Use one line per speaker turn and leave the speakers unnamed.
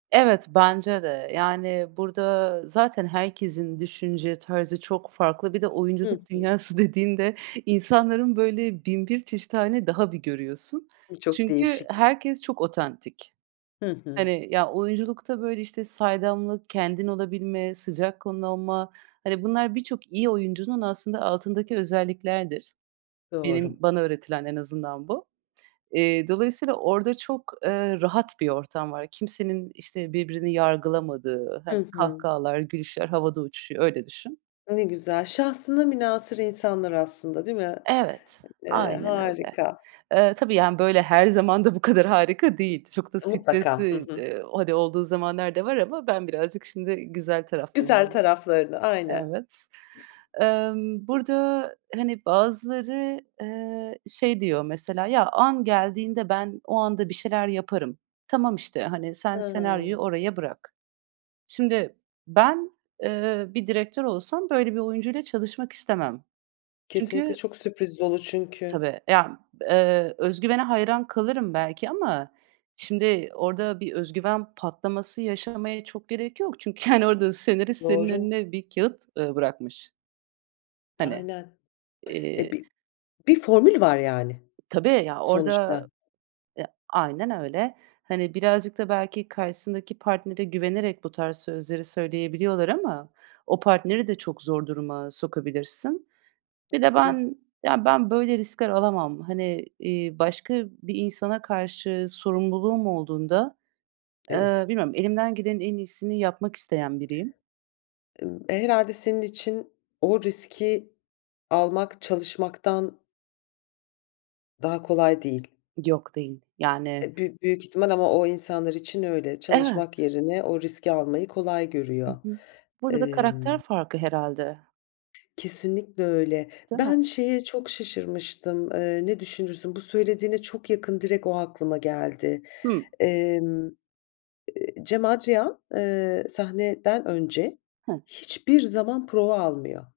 Evet, bence de. Yani, burada zaten herkesin düşünce tarzı çok farklı. Bir de
Hı
oyunculuk
hı.
dünyası dediğinde insanların böyle bin bir çeşit hâlini daha bir görüyorsun.
Bu çok
Çünkü
değişik.
herkes çok otantik.
Hı hı.
Hani, ya, oyunculukta, böyle, işte, saydamlık, kendin olabilme, sıcak kanlı olma, hani, bunlar birçok iyi oyuncunun aslında altındaki özelliklerdir.
Doğru.
Benim bana öğretilen en azından bu. Eee, dolayısıyla orada çok, eee, rahat bir ortam var. Kimsenin işte birbirini yargılamadığı,
Hı
hani,
hı.
kahkahalar, gülüşler havada uçuşuyor, öyle düşün.
Ne güzel. Şahsına münhasır insanlar aslında değil mi?
Evet,
Eee,
aynen öyle.
harika.
Eee, tabii, yani, böyle, her zaman da bu kadar harika değil. Çok da
E, mutlaka. Hı
stresli,
hı.
eee, hani, olduğu zamanlar da var ama ben birazcık şimdi güzel
Güzel
taraflarını
taraflarını aynen.
Evet. Emm, burada, hani, bazıları, eee, şey diyor mesela, "Ya, an geldiğinde ben o anda bir şeyler yaparım. Tamam, işte, hani, sen senaryoyu
Hıı.
oraya bırak." Şimdi ben, eee, bir direktör olsam böyle bir oyuncuyla çalışmak istemem.
Kesinlikle
Çünkü
çok sürpriz dolu çünkü.
Tabii. Ya, eee, özgüvene hayran kalırım belki ama şimdi orada bir özgüven patlaması yaşamaya çok gerek yok çünkü hani orada senarist senin
Doğru.
önüne bir kâğıt, ııı, bırakmış. Hani,
Aynen. Eee,
eee
bi bir formül var, yani,
Tabii ya,
sonuçta.
orada Eee, aynen öyle, hani, birazcık da belki karşısındaki partnere güvenerek bu tarz sözleri söyleyebiliyorlar ama o partneri de çok zor duruma sokabilirsin. Bir de
Doğru.
ben, ya, ben, böyle, riskler alamam. Hani, iii, başka bir insana karşı sorumluluğum olduğunda, eee,
Evet.
bilmiyorum, elimden gelenin en iyisini yapmak isteyen biriyim.
Imm, e, herhâlde senin için o riski almak çalışmaktan daha kolay değil.
Yok değil, yani
Eee, büyük büyük ihtimal ama o insanlar için öyle. Çalışmak
Evet.
yerine o riski almayı kolay
Hı
görüyor.
hı. Burada da karakter
Emm
farkı herhâlde.
Kesinlikle öyle.
Değil mi?
Ben şeye çok şaşırmıştım, eee, ne düşünürsün, bu söylediğine çok yakın direkt o aklıma geldi.
Hı.
Emm, eee, Cem Adrian, eee, sahneden önce
Hı.
hiçbir zaman prova almıyor.